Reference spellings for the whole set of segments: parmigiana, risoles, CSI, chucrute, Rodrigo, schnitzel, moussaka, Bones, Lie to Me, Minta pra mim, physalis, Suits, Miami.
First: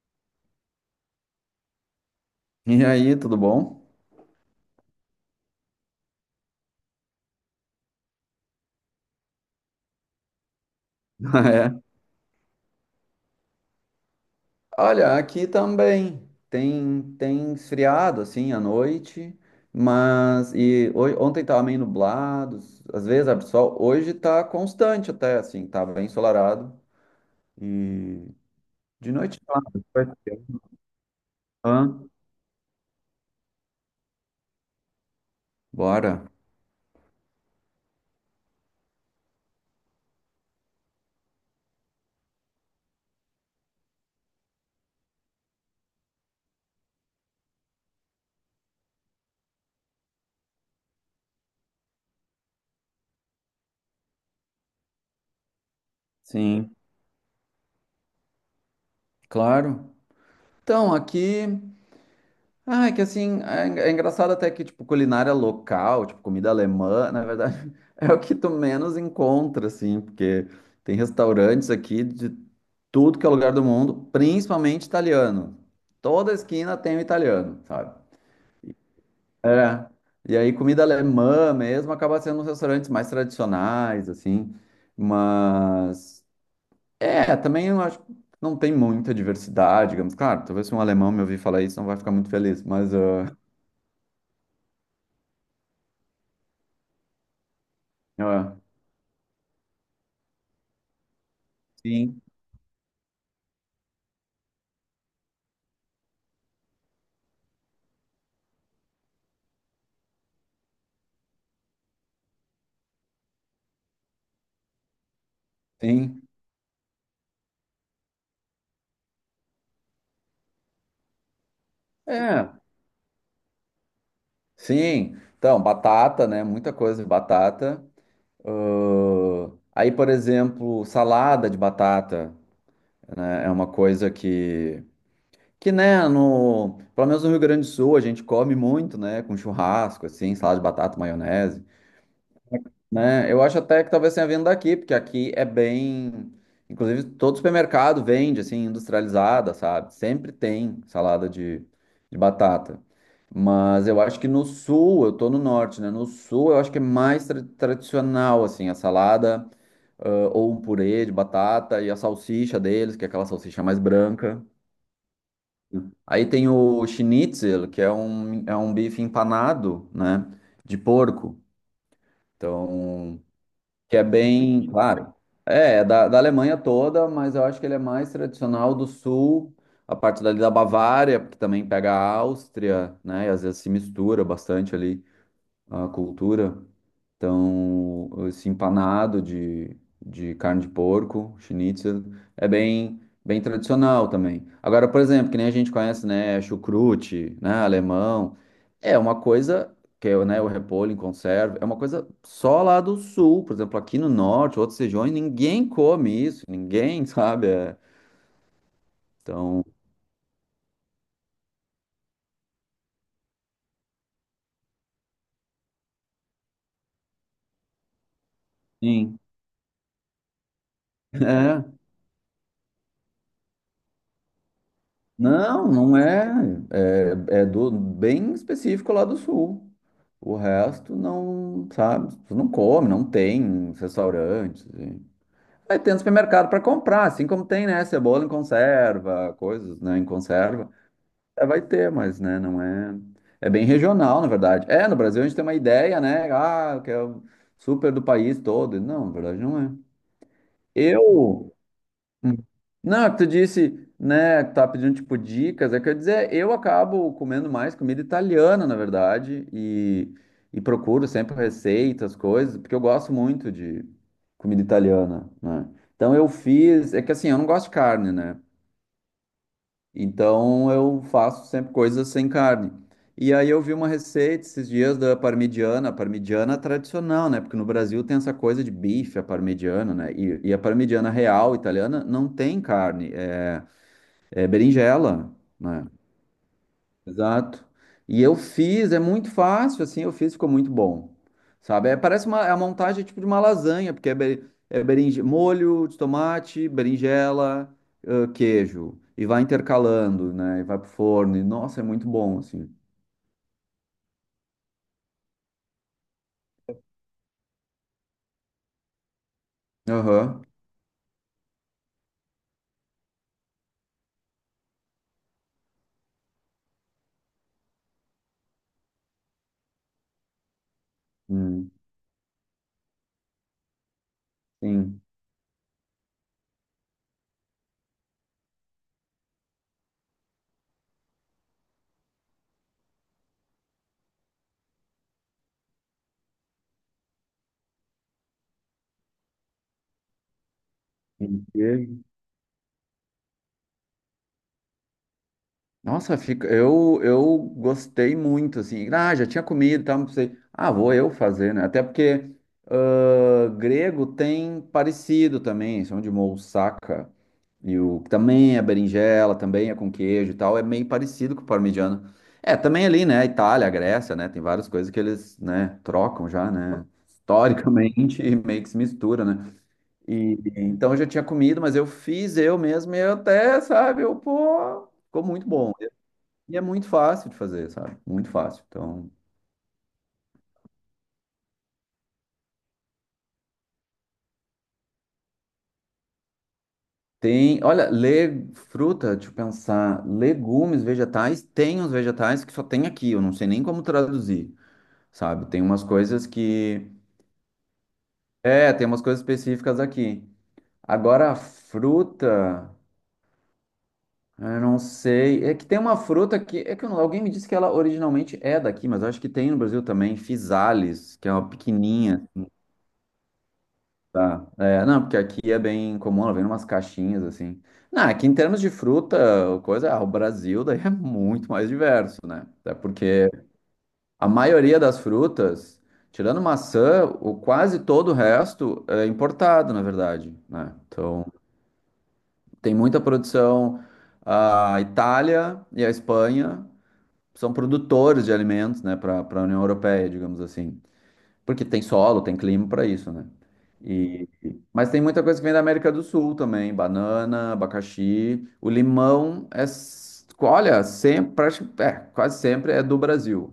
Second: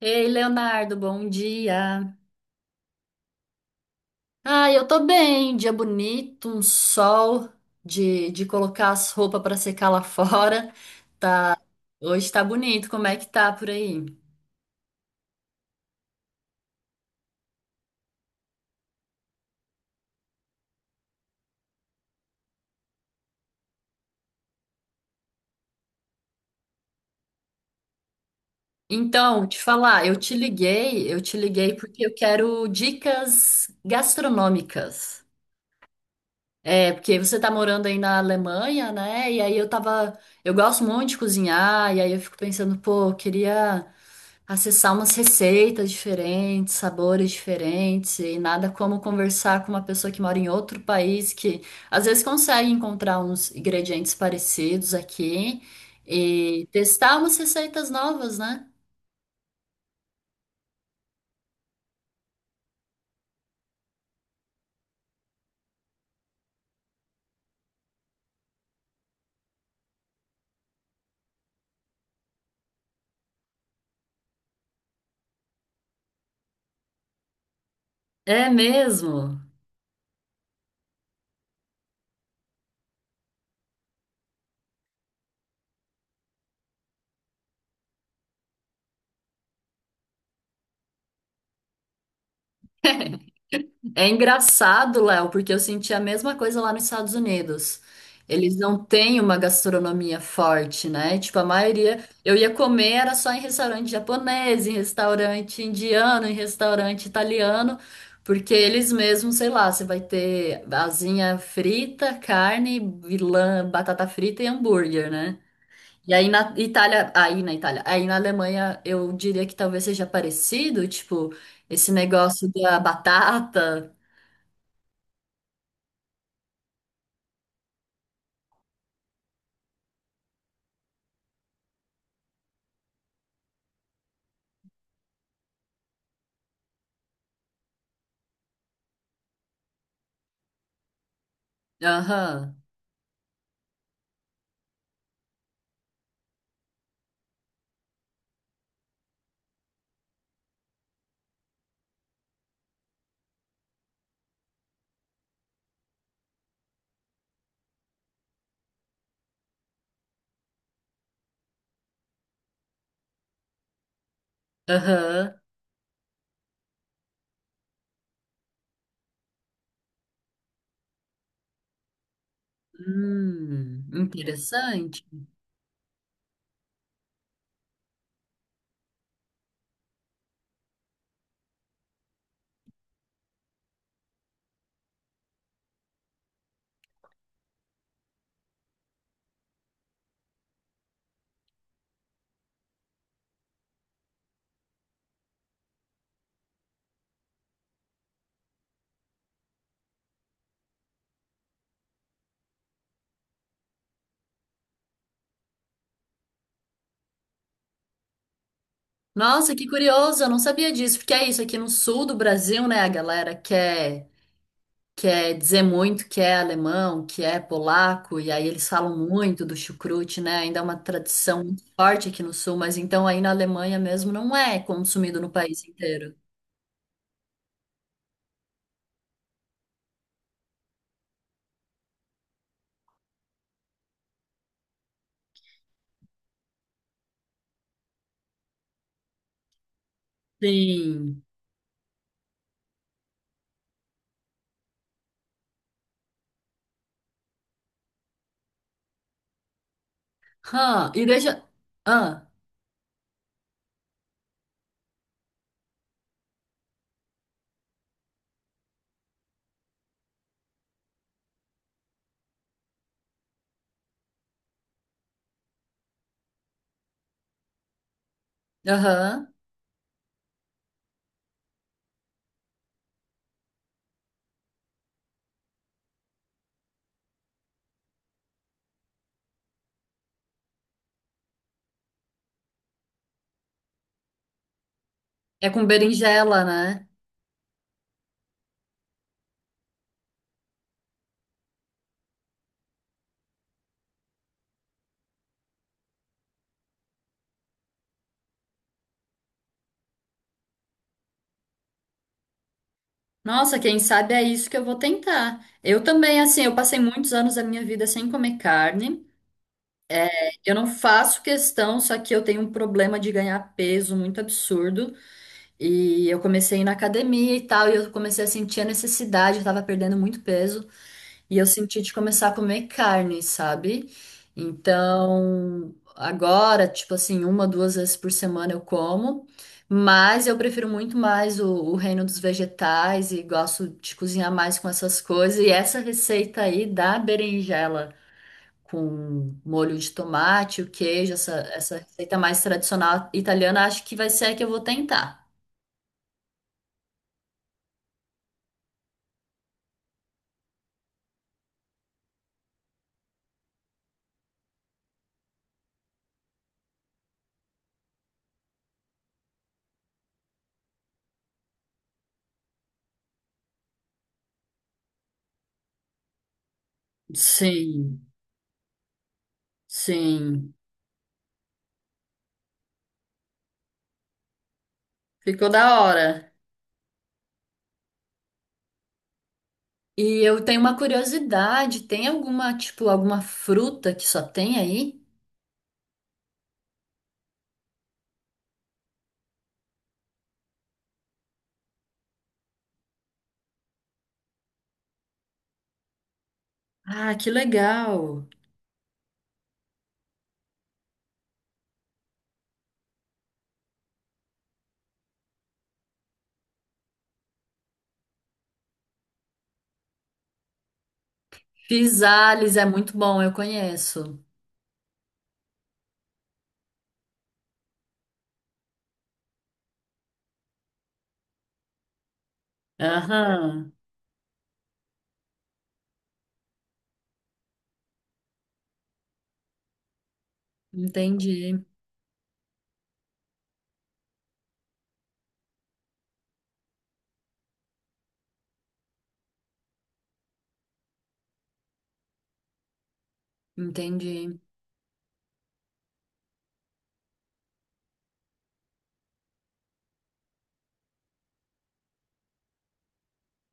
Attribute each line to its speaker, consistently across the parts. Speaker 1: Ei, Leonardo, bom dia.
Speaker 2: E aí, tudo bom?
Speaker 1: Ah, eu tô bem, dia bonito, um sol de colocar as roupas pra secar lá fora. Hoje tá bonito, como é que tá por aí?
Speaker 2: É. Olha, aqui também tem esfriado assim à noite, mas ontem estava meio nublado, às vezes abre sol, hoje está constante até assim, tá bem ensolarado e de noite
Speaker 1: Então, te
Speaker 2: claro,
Speaker 1: falar,
Speaker 2: vai
Speaker 1: eu te
Speaker 2: ser.
Speaker 1: liguei, eu te liguei
Speaker 2: Hã?
Speaker 1: porque eu quero dicas gastronômicas.
Speaker 2: Bora.
Speaker 1: É, porque você tá morando aí na Alemanha, né? E aí eu tava. Eu gosto muito de cozinhar, e aí eu fico pensando, pô, eu queria acessar umas receitas diferentes, sabores diferentes, e nada como conversar com uma pessoa que mora em outro país, que às vezes consegue encontrar uns ingredientes parecidos aqui e
Speaker 2: Sim,
Speaker 1: testar umas receitas novas, né?
Speaker 2: claro. Então, aqui. Ah, é que assim, é engraçado até que, tipo, culinária local, tipo, comida alemã, na verdade, é o que tu menos encontra, assim, porque tem restaurantes aqui de tudo que é lugar do mundo, principalmente italiano. Toda esquina tem um italiano, sabe?
Speaker 1: É mesmo.
Speaker 2: É. E aí, comida alemã mesmo acaba sendo nos restaurantes mais tradicionais, assim, mas... É, também eu acho que não tem muita diversidade, digamos. Claro, talvez se um alemão me ouvir falar isso, não vai ficar muito feliz, mas... ah,
Speaker 1: É engraçado, Léo, porque eu senti a mesma coisa lá nos Estados Unidos. Eles
Speaker 2: é.
Speaker 1: não têm uma gastronomia forte, né? Tipo, a maioria.
Speaker 2: Sim,
Speaker 1: Eu ia comer era só em restaurante japonês, em restaurante indiano, em restaurante italiano, porque eles mesmos, sei lá, você vai ter asinha frita, carne, vilã, batata frita e hambúrguer, né? E
Speaker 2: sim.
Speaker 1: aí na Itália, aí na Alemanha, eu diria que talvez seja parecido, tipo, esse
Speaker 2: É,
Speaker 1: negócio da batata.
Speaker 2: sim. Então, batata, né? Muita coisa de batata. Aí, por exemplo, salada de batata, né? É uma coisa que, né, no, pelo menos no Rio Grande do Sul, a gente come muito, né? Com churrasco, assim, salada de batata, maionese.
Speaker 1: Aham,
Speaker 2: Né? Eu acho até que talvez tenha vindo daqui, porque aqui é bem. Inclusive, todo supermercado vende, assim, industrializada, sabe? Sempre tem salada de batata. Mas eu acho que no sul, eu tô no norte, né? No sul, eu acho que é mais tradicional, assim, a salada, ah, ou um purê de batata e a salsicha deles, que é aquela salsicha mais branca.
Speaker 1: aham.
Speaker 2: Aí tem o schnitzel, que é um bife empanado, né? De porco. Então. Que é bem,
Speaker 1: Interessante.
Speaker 2: claro, é, é da, da Alemanha toda, mas eu acho que ele é mais tradicional do sul, a parte dali da Bavária, porque também pega a Áustria, né, e às vezes se mistura bastante ali a cultura. Então, esse empanado de carne de porco, schnitzel, é bem, bem tradicional também. Agora, por exemplo, que nem a gente conhece, né, chucrute, né, alemão, é uma coisa que é, né, o repolho em conserva, é uma coisa só lá do sul, por exemplo, aqui no norte, outras regiões, ninguém come isso, ninguém, sabe? É,
Speaker 1: Nossa,
Speaker 2: então,
Speaker 1: que curioso, eu não sabia disso, porque é isso, aqui no sul do Brasil, né, a galera quer, quer dizer muito que é alemão, que é polaco, e aí eles falam
Speaker 2: sim,
Speaker 1: muito do chucrute, né, ainda é uma tradição muito
Speaker 2: é.
Speaker 1: forte aqui no sul, mas então aí na Alemanha mesmo não é consumido no país
Speaker 2: Não, não
Speaker 1: inteiro.
Speaker 2: é. É, é do bem específico lá do sul. O resto não, sabe? Tu não come, não tem restaurantes. Aí tem no supermercado para comprar, assim como tem, né? Cebola em conserva, coisas, né? Em conserva.
Speaker 1: Sim.
Speaker 2: É, vai ter, mas, né? Não é. É bem regional, na verdade. É, no Brasil a gente tem uma ideia, né? Ah, que é o super do país todo. Não, na verdade não é.
Speaker 1: Hã, e deixa...
Speaker 2: Eu.
Speaker 1: Ah,
Speaker 2: Hum. Não, é que tu disse, né, que tá pedindo tipo dicas, é que eu ia dizer, eu acabo comendo mais comida italiana, na verdade, e procuro sempre receitas, coisas, porque eu gosto muito de comida italiana, né? Então eu fiz, é que assim, eu não gosto de carne, né?
Speaker 1: aham,
Speaker 2: Então eu faço sempre coisas sem carne. E aí eu vi uma receita esses dias da parmigiana, a parmigiana tradicional, né? Porque no Brasil tem essa coisa de bife, a parmigiana, né? E a parmigiana real italiana não tem carne, é berinjela,
Speaker 1: é com
Speaker 2: né?
Speaker 1: berinjela, né?
Speaker 2: Exato. E eu fiz, é muito fácil, assim, eu fiz, ficou muito bom. Sabe? É, parece uma, é a montagem tipo de uma lasanha, porque é, é berinje, molho de tomate, berinjela, queijo. E vai intercalando, né? E vai pro forno. E, nossa, é muito bom, assim.
Speaker 1: Nossa, quem sabe é isso que eu vou tentar. Eu também, assim, eu passei muitos anos da minha vida sem comer carne.
Speaker 2: Aham.
Speaker 1: Eu não faço questão, só que eu tenho um problema de ganhar peso muito absurdo. E eu comecei a ir na academia e tal, e eu comecei a sentir a necessidade, eu tava perdendo muito peso. E eu
Speaker 2: Hum,
Speaker 1: senti de começar a comer carne, sabe?
Speaker 2: sim.
Speaker 1: Então, agora, tipo assim, uma, duas vezes por semana eu como, mas eu prefiro muito mais o reino dos vegetais e gosto de cozinhar mais com essas coisas. E essa receita aí da berinjela com molho de tomate, o queijo, essa
Speaker 2: Sim.
Speaker 1: receita mais tradicional italiana, acho que vai ser a que eu vou tentar.
Speaker 2: Nossa, fica, eu gostei muito, assim. Ah, já tinha comido e tal, não sei. Ah, vou eu fazer, né? Até porque ah, grego tem parecido também, são de moussaka. E o que também é berinjela, também é com queijo e tal, é meio parecido com o parmigiano. É, também ali, né? Itália, Grécia, né? Tem várias coisas que eles, né, trocam já, né?
Speaker 1: Sim,
Speaker 2: Historicamente, e meio que se mistura, né? E
Speaker 1: sim.
Speaker 2: então eu já tinha comido, mas eu fiz eu mesmo e eu até, sabe, eu, pô, ficou muito
Speaker 1: Ficou
Speaker 2: bom,
Speaker 1: da hora.
Speaker 2: e é muito fácil de fazer, sabe? Muito fácil. Então,
Speaker 1: E eu tenho uma curiosidade, tem alguma, tipo, alguma fruta que só tem aí?
Speaker 2: tem, olha, le, fruta, deixa eu pensar, legumes, vegetais, tem uns vegetais que só tem aqui, eu não sei nem como traduzir, sabe? Tem umas coisas que,
Speaker 1: Ah, que legal.
Speaker 2: é, tem umas coisas específicas aqui. Agora, a fruta, eu não sei, é que tem uma fruta que, é que eu alguém me disse que ela originalmente é daqui, mas eu acho que tem no Brasil também, physalis, que é uma pequenininha.
Speaker 1: Pisales é muito bom, eu conheço.
Speaker 2: Tá. É, não, porque aqui é bem comum, ela vem umas caixinhas assim. Não, aqui em termos de fruta, coisa, ah, o Brasil daí é muito mais diverso, né? Até porque
Speaker 1: Aham.
Speaker 2: a maioria das frutas, tirando maçã, o quase todo o resto é importado, na verdade, né? Então,
Speaker 1: Entendi,
Speaker 2: tem muita produção. A Itália e a Espanha são produtores de alimentos, né, para a União Europeia, digamos assim. Porque tem solo, tem clima para isso, né? E,
Speaker 1: entendi.
Speaker 2: mas tem muita coisa que vem da América do Sul também, banana, abacaxi, o limão é, olha, sempre, é, quase sempre é do Brasil.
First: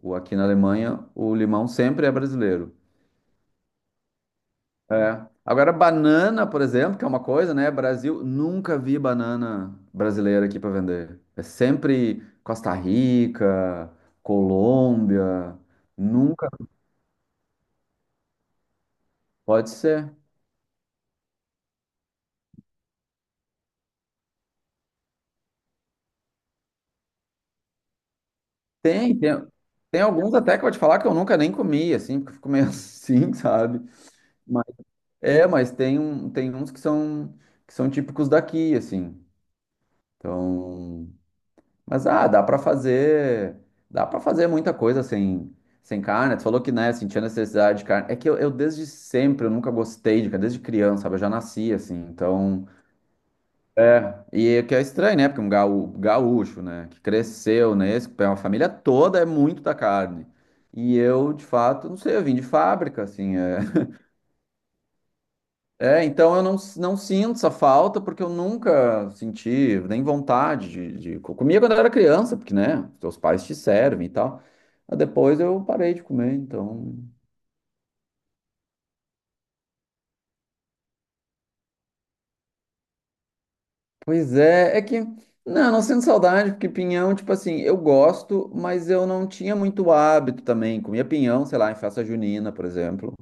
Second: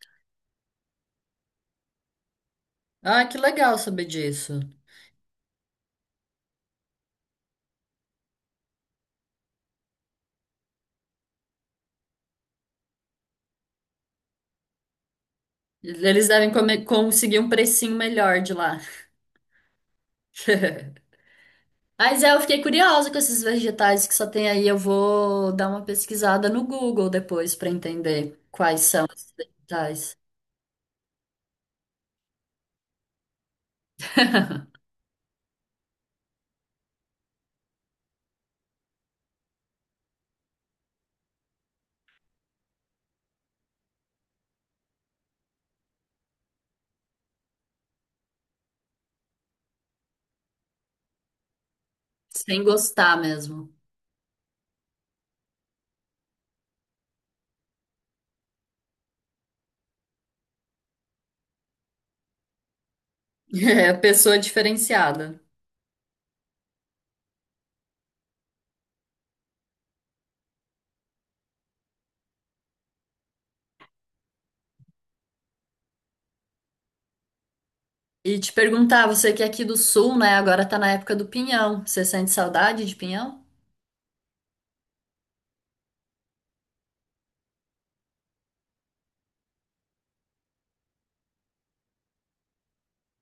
Speaker 2: O, aqui na Alemanha, o limão sempre é brasileiro.
Speaker 1: Ah, que legal saber disso.
Speaker 2: É. Agora, banana, por exemplo, que é uma coisa, né? Brasil, nunca vi banana brasileira aqui para vender. É sempre Costa Rica, Colômbia,
Speaker 1: Eles
Speaker 2: nunca,
Speaker 1: devem come- conseguir um precinho melhor de lá.
Speaker 2: pode ser.
Speaker 1: Mas é, eu fiquei curiosa com esses vegetais que só tem aí. Eu vou dar uma pesquisada no Google depois para entender quais são
Speaker 2: Tem,
Speaker 1: os
Speaker 2: tem, tem
Speaker 1: vegetais.
Speaker 2: alguns até que eu vou te falar que eu nunca nem comi, assim, porque eu fico meio assim, sabe? Mas, é, mas tem, um, tem uns que são típicos daqui, assim. Então, mas ah, dá pra fazer, dá para fazer muita coisa sem, sem carne. Tu falou que, né, sentia necessidade de carne. É que eu desde sempre, eu nunca gostei de carne, desde criança, sabe? Eu já nasci, assim,
Speaker 1: Sem
Speaker 2: então...
Speaker 1: gostar mesmo.
Speaker 2: É, e o que é estranho, né? Porque um gaúcho, né? Que cresceu nesse, que é uma família toda é muito da carne. E eu, de fato, não sei, eu vim de fábrica, assim. É,
Speaker 1: É, pessoa diferenciada.
Speaker 2: é, então eu não, não sinto essa falta, porque eu nunca senti nem vontade de... Comia quando eu era criança, porque, né? Teus pais te servem e tal. Mas depois eu parei de comer, então.
Speaker 1: E te perguntar, você que é aqui do sul, né? Agora tá na época do pinhão. Você sente saudade de pinhão?
Speaker 2: Pois é, é que não, não sinto saudade, porque pinhão, tipo assim, eu gosto, mas eu não tinha muito hábito também. Comia pinhão, sei lá, em festa junina, por exemplo,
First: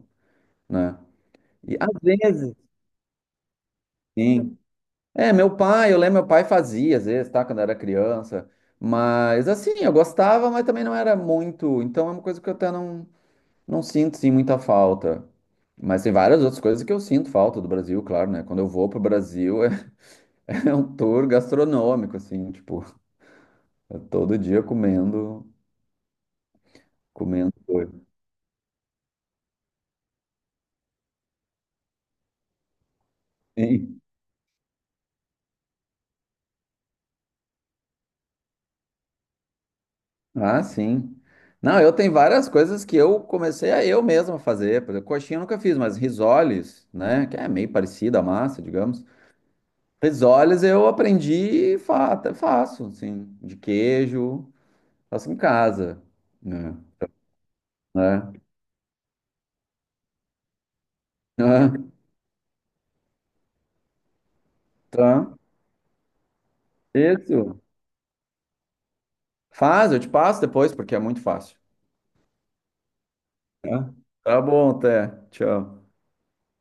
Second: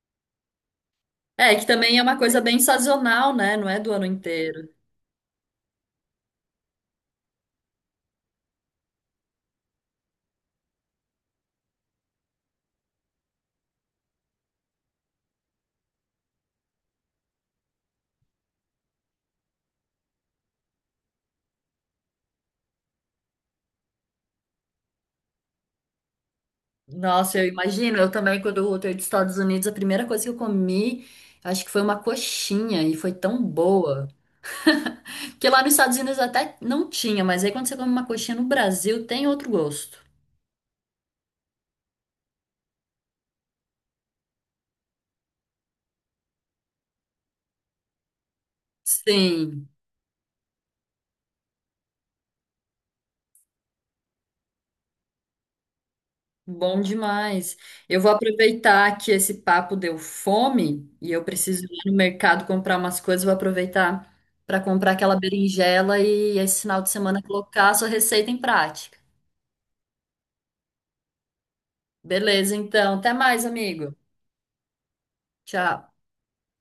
Speaker 2: né?
Speaker 1: É, que
Speaker 2: E às
Speaker 1: também é uma coisa
Speaker 2: vezes,
Speaker 1: bem sazonal, né? Não é do ano
Speaker 2: sim.
Speaker 1: inteiro.
Speaker 2: É, meu pai, eu lembro, meu pai fazia às vezes, tá? Quando eu era criança. Mas assim, eu gostava, mas também não era muito. Então é uma coisa que eu até não, não sinto, sim, muita falta. Mas tem várias outras coisas que eu sinto falta do Brasil, claro, né? Quando eu vou pro Brasil, é, é um tour gastronômico, assim, tipo. Eu todo dia comendo,
Speaker 1: Nossa, eu
Speaker 2: comendo coisa.
Speaker 1: imagino. Eu também, quando eu voltei dos Estados Unidos, a primeira coisa que eu comi, acho que foi uma coxinha e foi tão
Speaker 2: Sim.
Speaker 1: boa. Porque lá nos Estados Unidos até não tinha, mas aí quando você come uma coxinha no Brasil, tem outro gosto.
Speaker 2: Ah, sim. Não, eu tenho várias coisas que eu comecei a eu mesmo fazer. Por exemplo, coxinha eu nunca fiz, mas risoles, né? Que é meio parecida a massa, digamos.
Speaker 1: Sim.
Speaker 2: Risoles eu aprendi e fa até faço, assim, de queijo, faço em casa, né?
Speaker 1: Bom demais. Eu vou
Speaker 2: Né?
Speaker 1: aproveitar que esse papo deu fome e eu preciso
Speaker 2: Ah.
Speaker 1: ir no mercado comprar umas coisas. Vou aproveitar para comprar aquela
Speaker 2: Tá.
Speaker 1: berinjela e esse final de semana
Speaker 2: Isso.
Speaker 1: colocar a sua receita em prática.
Speaker 2: Faz, eu te passo depois, porque é muito fácil.
Speaker 1: Beleza, então. Até mais, amigo.
Speaker 2: Tá. Tá bom, até. Tchau.
Speaker 1: Tchau.